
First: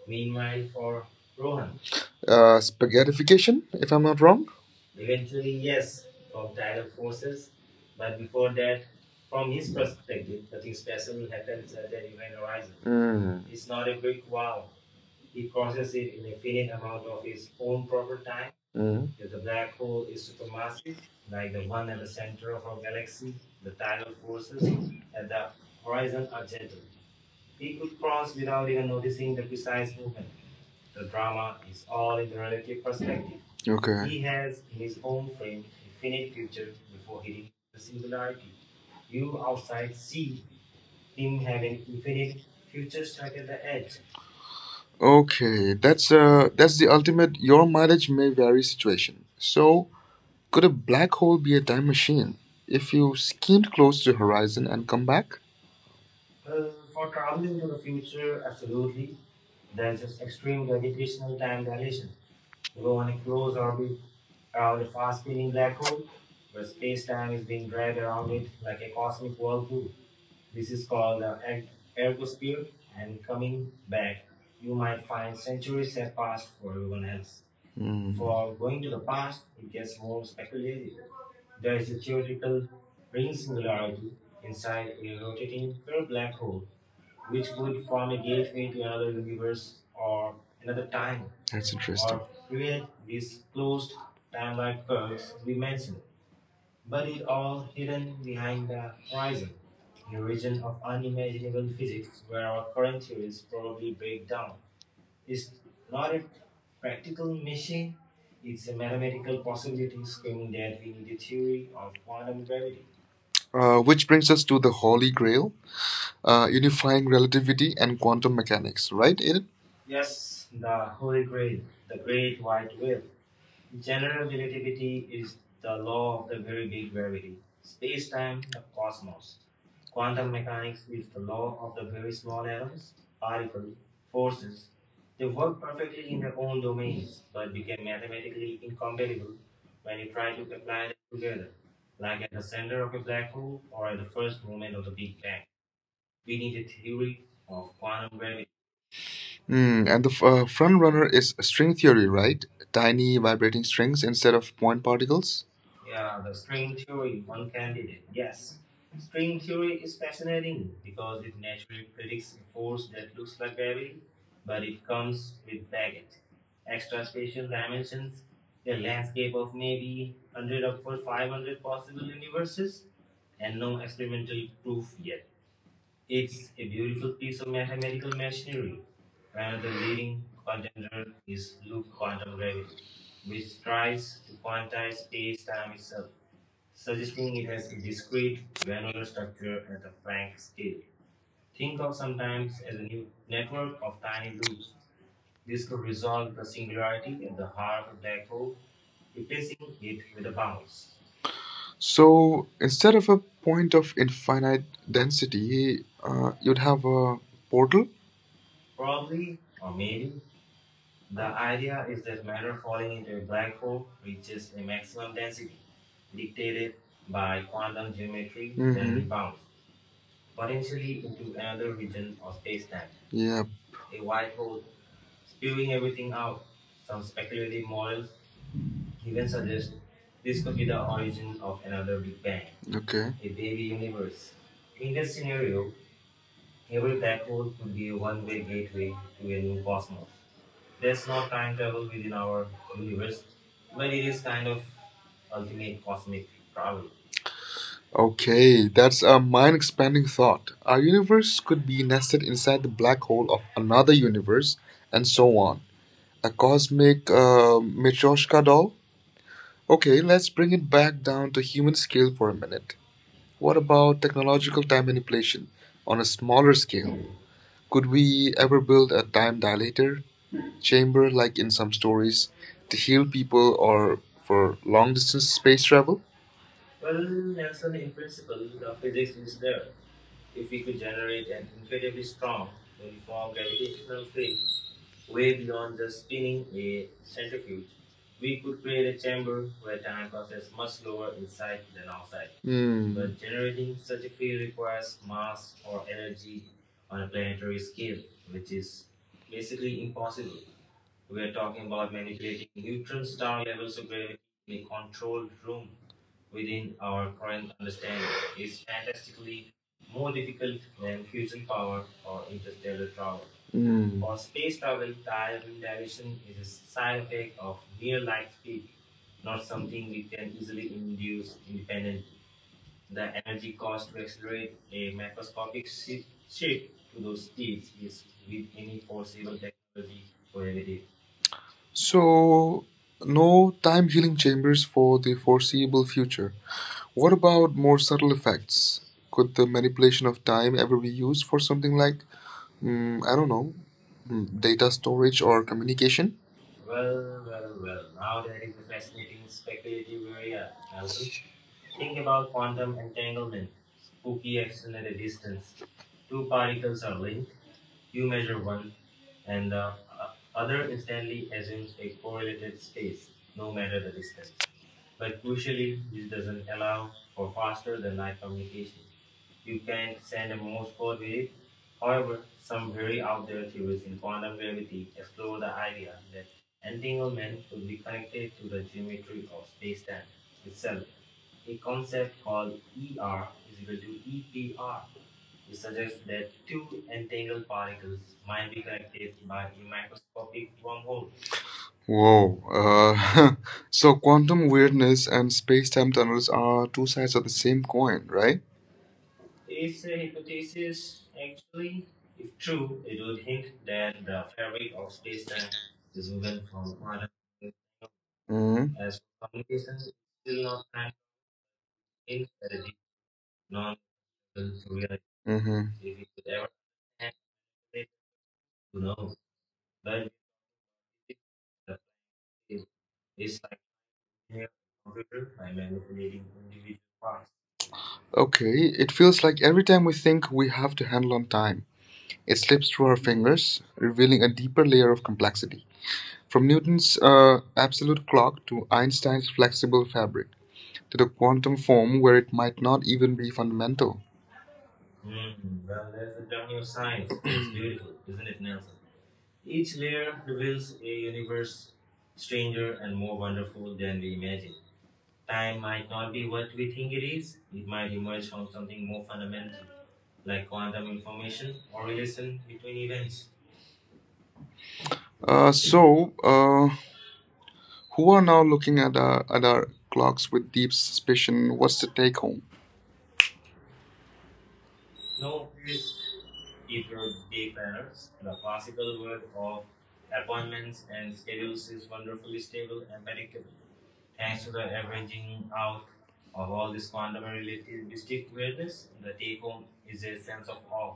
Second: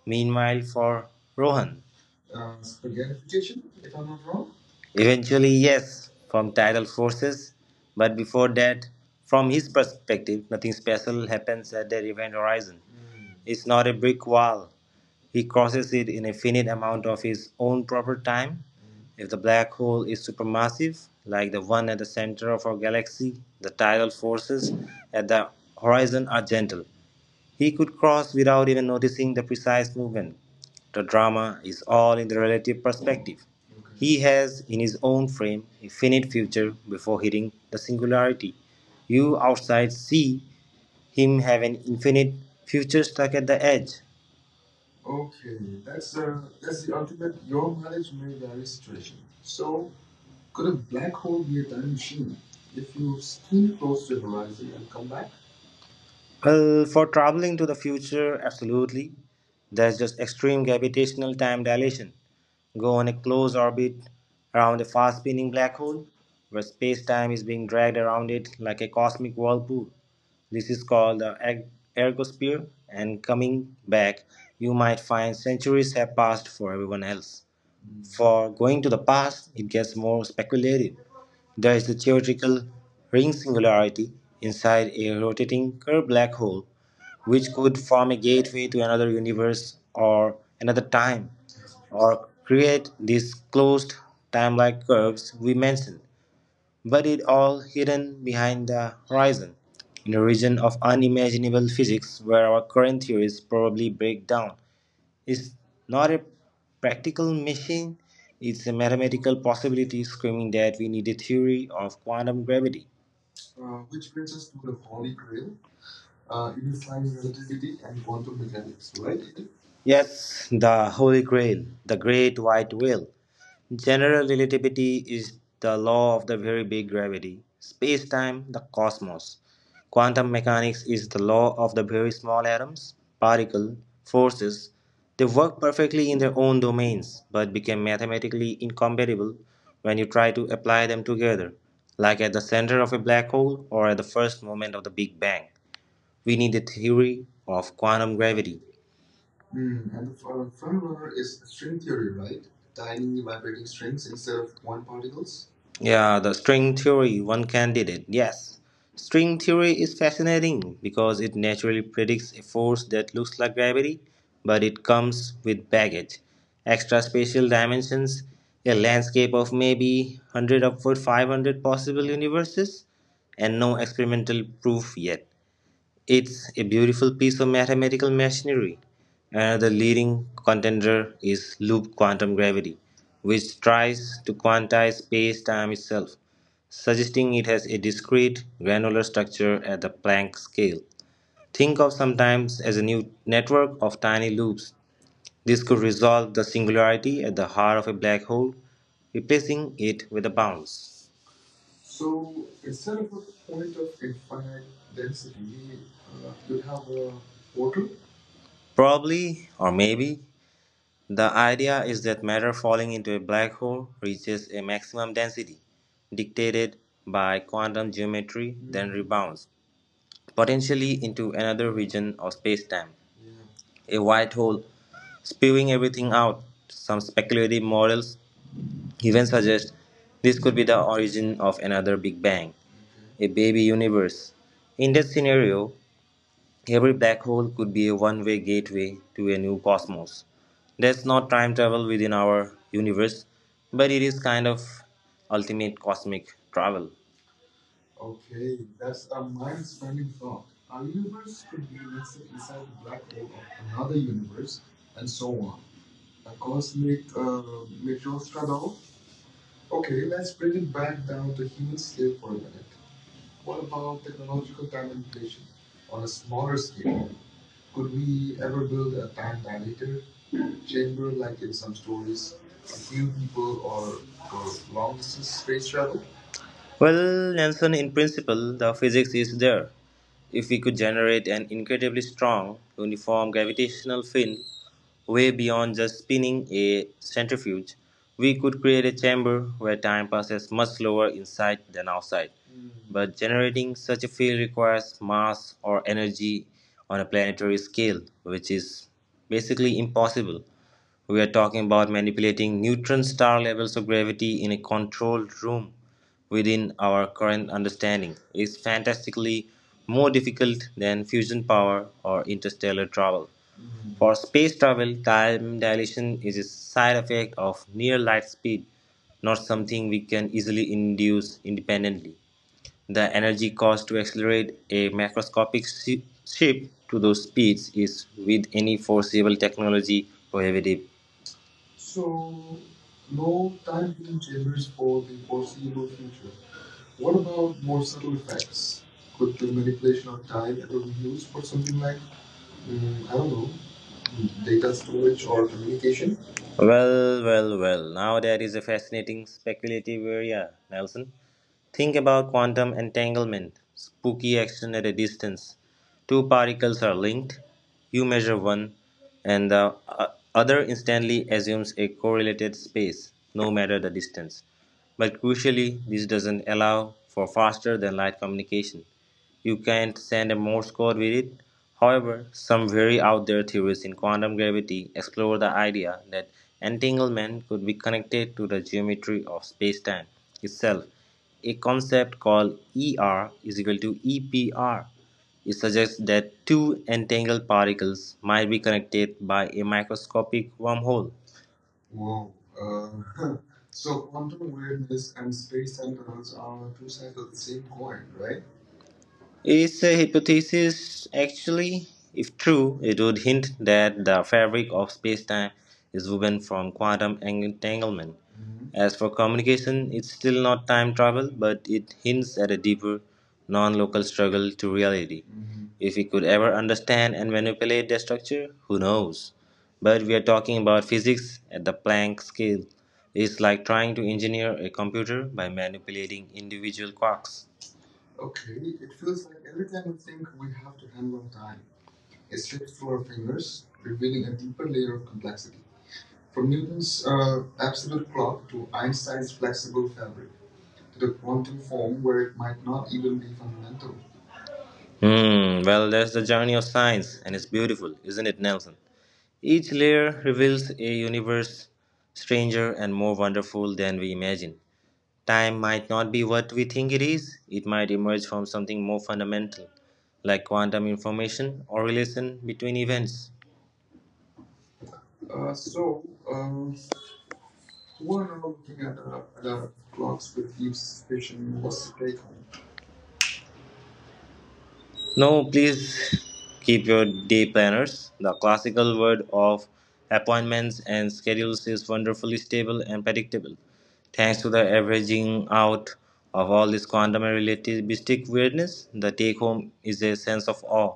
Meanwhile, for Rohan, Spaghettification, if I'm not wrong. eventually, yes, from tidal forces, but before that, from his perspective, nothing special happens at the event horizon. Mm, It's not a brick wall. He crosses it in a finite amount of his own proper time. mm, If the black hole is supermassive, like the one at the center of our galaxy, the tidal forces at the horizon are gentle. He could cross without even noticing the precise movement. The drama is all in the relative perspective. He okay. has, in his own frame, a finite future before hitting the singularity. You outside see him have an infinite future stuck at the edge. Okay, that's that's the ultimate your mileage may vary situation. So, could a Could black hole hold be a your time time machine machine. if If you you skimmed spin close to the closer. horizon and come back? Well, for traveling to the future, absolutely. There's just extreme gravitational time dilation. Go on a close orbit around a fast spinning black hole where space time is being dragged around it like a cosmic whirlpool. This is called the ergosphere, and coming back, you might find centuries have passed for everyone else. Hmm, For going to the past, it gets more speculative. There is the theoretical ring singularity inside a rotating curved black hole, which could form a gateway to another universe or another time, that's interesting. or create these closed time like curves we mentioned. But it all hidden behind the horizon, in a region of unimaginable physics where our current theories probably break down. It's not a practical machine, it's a mathematical possibility screaming that we need a theory of quantum gravity. Which Which brings brings us us to to the the Holy Holy Grail. Grail. Unifying relativity and quantum mechanics, right, Aiden? Yes, the Holy Grail, the Great White Whale. General relativity is the law of the very big gravity, space time, the cosmos. Quantum mechanics is the law of the very small atoms, particle, forces. They work perfectly in their own domains but become mathematically incompatible when you try to apply them together, like at the center of a black hole or at the first moment of the Big Bang. We need the theory of quantum gravity Hmm, and the front runner is string theory, theory, right? right? Tiny vibrating strings instead of point particles. Yeah, the string theory, one candidate. Yes. String theory is fascinating because it naturally predicts a force that looks like gravity, but it comes with baggage. Extra spatial dimensions, a landscape of maybe 100 upward 500 possible universes, and no experimental proof yet. It's a beautiful piece of mathematical machinery. Another leading contender is loop quantum gravity, which tries to quantize space time itself, suggesting it has a discrete, granular structure at the Planck scale. Think of sometimes as a new network of tiny loops. This could resolve the singularity at the heart of a black hole, replacing it with a bounce. So instead of a point of infinite density, you'd have a portal. Probably, or maybe, the idea is that matter falling into a black hole reaches a maximum density, dictated by quantum geometry, then Mm-hmm. rebounds, potentially into another region of spacetime, Yeah, a white hole, spewing everything out. Some speculative models even suggest this could be the origin of another Big Bang, okay. a baby universe. In that scenario, every black hole could be a one way gateway to a new cosmos. That's not time travel within our universe, but it is kind of ultimate cosmic travel. Okay, that's a mind expanding thought. Our universe could be nested inside the black hole of another universe, Universe, a and so on. A cosmic cosmic metro. Matryoshka doll? Okay, Okay, let's let's bring bring it it back back down down to to human human scale scale for for a a minute. minute. What about technological time manipulation on On a a smaller scale? scale, Could could we we have ever a build a time dilator dilator chamber chamber like like in in some some stories stories, a to heal few people people. or for long distance space travel? Well, Nelson, in principle, the physics is there. If we could generate an incredibly strong, uniform gravitational field way beyond just spinning a centrifuge, we could create a chamber where time passes much slower inside than outside. Hmm. But generating such a field requires mass or energy on a planetary scale, which is basically impossible. We are talking about manipulating neutron star levels of gravity in a controlled room within our current understanding. Is fantastically more difficult than fusion power or interstellar travel. Hmm. For space travel, time dilation is a side effect of near light speed, not something we can easily induce independently. The energy cost to accelerate a macroscopic shi- ship to those speeds is, with any foreseeable technology, prohibitive. So So, no no time time healing chambers for for the the. foreseeable future. What What about about more more subtle science? effects? Could Could the the manipulation manipulation of of time time ever ever be be used used for for something something like like, mm, I I don't don't know, know, mm, data data storage storage or or communication? communication? Well. Now there is a fascinating speculative area, Nelson. Think about quantum entanglement, spooky action at a distance. Two particles are linked, you measure one, and the other instantly assumes a correlated space, no matter the distance. But crucially, this doesn't allow for faster than light communication. You can't send a Morse code with it. However, some very out there theories in quantum gravity explore the idea that entanglement could be connected to the geometry of spacetime itself, a concept called ER is equal to EPR. It suggests that two entangled particles might be connected by a microscopic wormhole. Wow. Whoa. Uh, So, quantum weirdness I'm and space time tunnels are two sides of the same coin, right? It's a hypothesis, actually. If true, it would hint that the fabric of spacetime is woven from quantum entanglement. Mm-hmm. As for communication, it's still not time travel, but it hints at a deeper, non local struggle to reality. Mm-hmm. If we could ever understand and manipulate their structure, who knows? But we are talking about physics at the Planck scale. It's like trying to engineer a computer by manipulating individual quarks. Okay, it feels like every time we think we have to handle on time, it slips through her fingers, revealing a deeper layer of complexity. From From Newton's Newton's absolute absolute clock clock to to Einstein's Einstein's flexible flexible fabric fabric to to the the quantum quantum form form where where it it might might not not even even be. be fundamental. Hmm, well, that's the journey of science, and it's beautiful, isn't it, Nelson? Each layer reveals a universe stranger and more wonderful than we imagine. Time might not be what we think it is, it might emerge from something more fundamental, like quantum information or relation between events. Uh, so, uh, who are now looking at at our clocks Clocks with with deep each suspicion? What's the was to take take home? home. No, please keep your day planners. The classical world of appointments and schedules is wonderfully stable and predictable. Thanks to the averaging out of all this quantum relativistic weirdness, the take home is a sense of awe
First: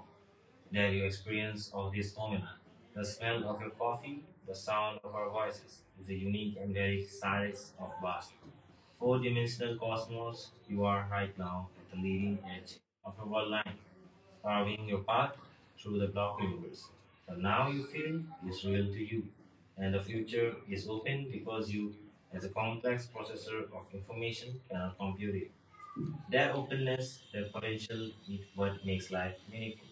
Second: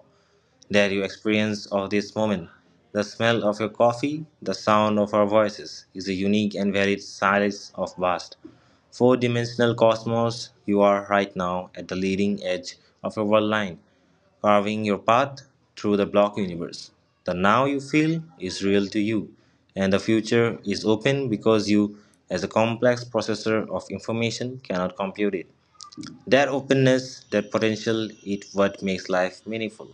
that you experience of this moment. The smell of your coffee, the sound of our voices is a unique and varied silence of vast four-dimensional cosmos. You are right now at the leading edge of your world line, carving your path through the block universe. The now you feel is real to you, and the future is open because you, as a complex processor of information, cannot compute it. That openness, that potential, is what makes life meaningful.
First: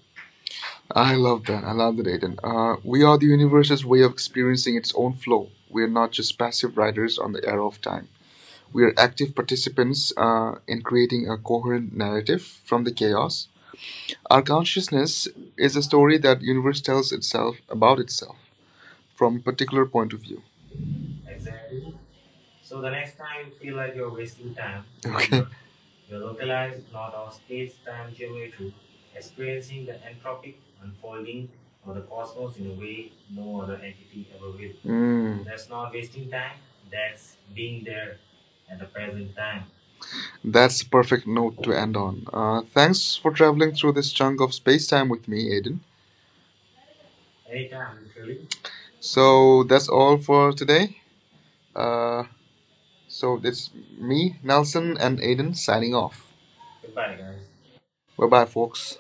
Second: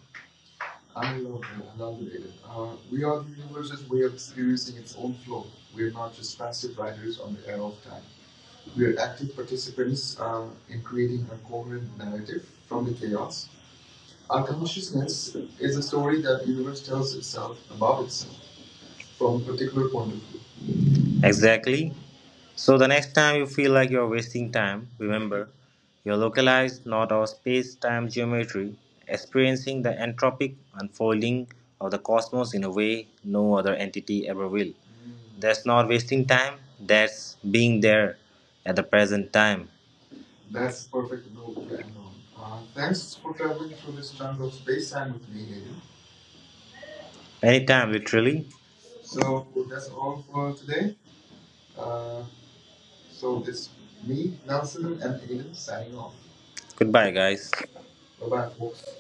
I love that. I love that, Aiden. We are the universe's way Way of of experiencing experiencing its own flow. We are not just passive riders on the the era arrow of of time. time. We We are are active participants participants in creating creating a coherent narrative from from the the chaos. chaos. Our Our consciousness consciousness is is a a story story that that the universe universe tells tells us itself about about itself itself from a from a particular particular point point of of view. view. Exactly. So the next time you feel like you're wasting time, Okay. remember you're localized, not our space time geometry, experiencing the entropic unfolding of the cosmos in a way no other entity ever will. Mm. That's not wasting time, that's being there at the present time. That's the perfect note to end on. Thanks for traveling through this chunk of space Space time with me, Aiden. anytime, literally. So that's all for Today. today. Uh, Uh, so so it's it's me, me, Nelson, Nelson, and and Aiden signing off. goodbye, guys. Bye bye, folks.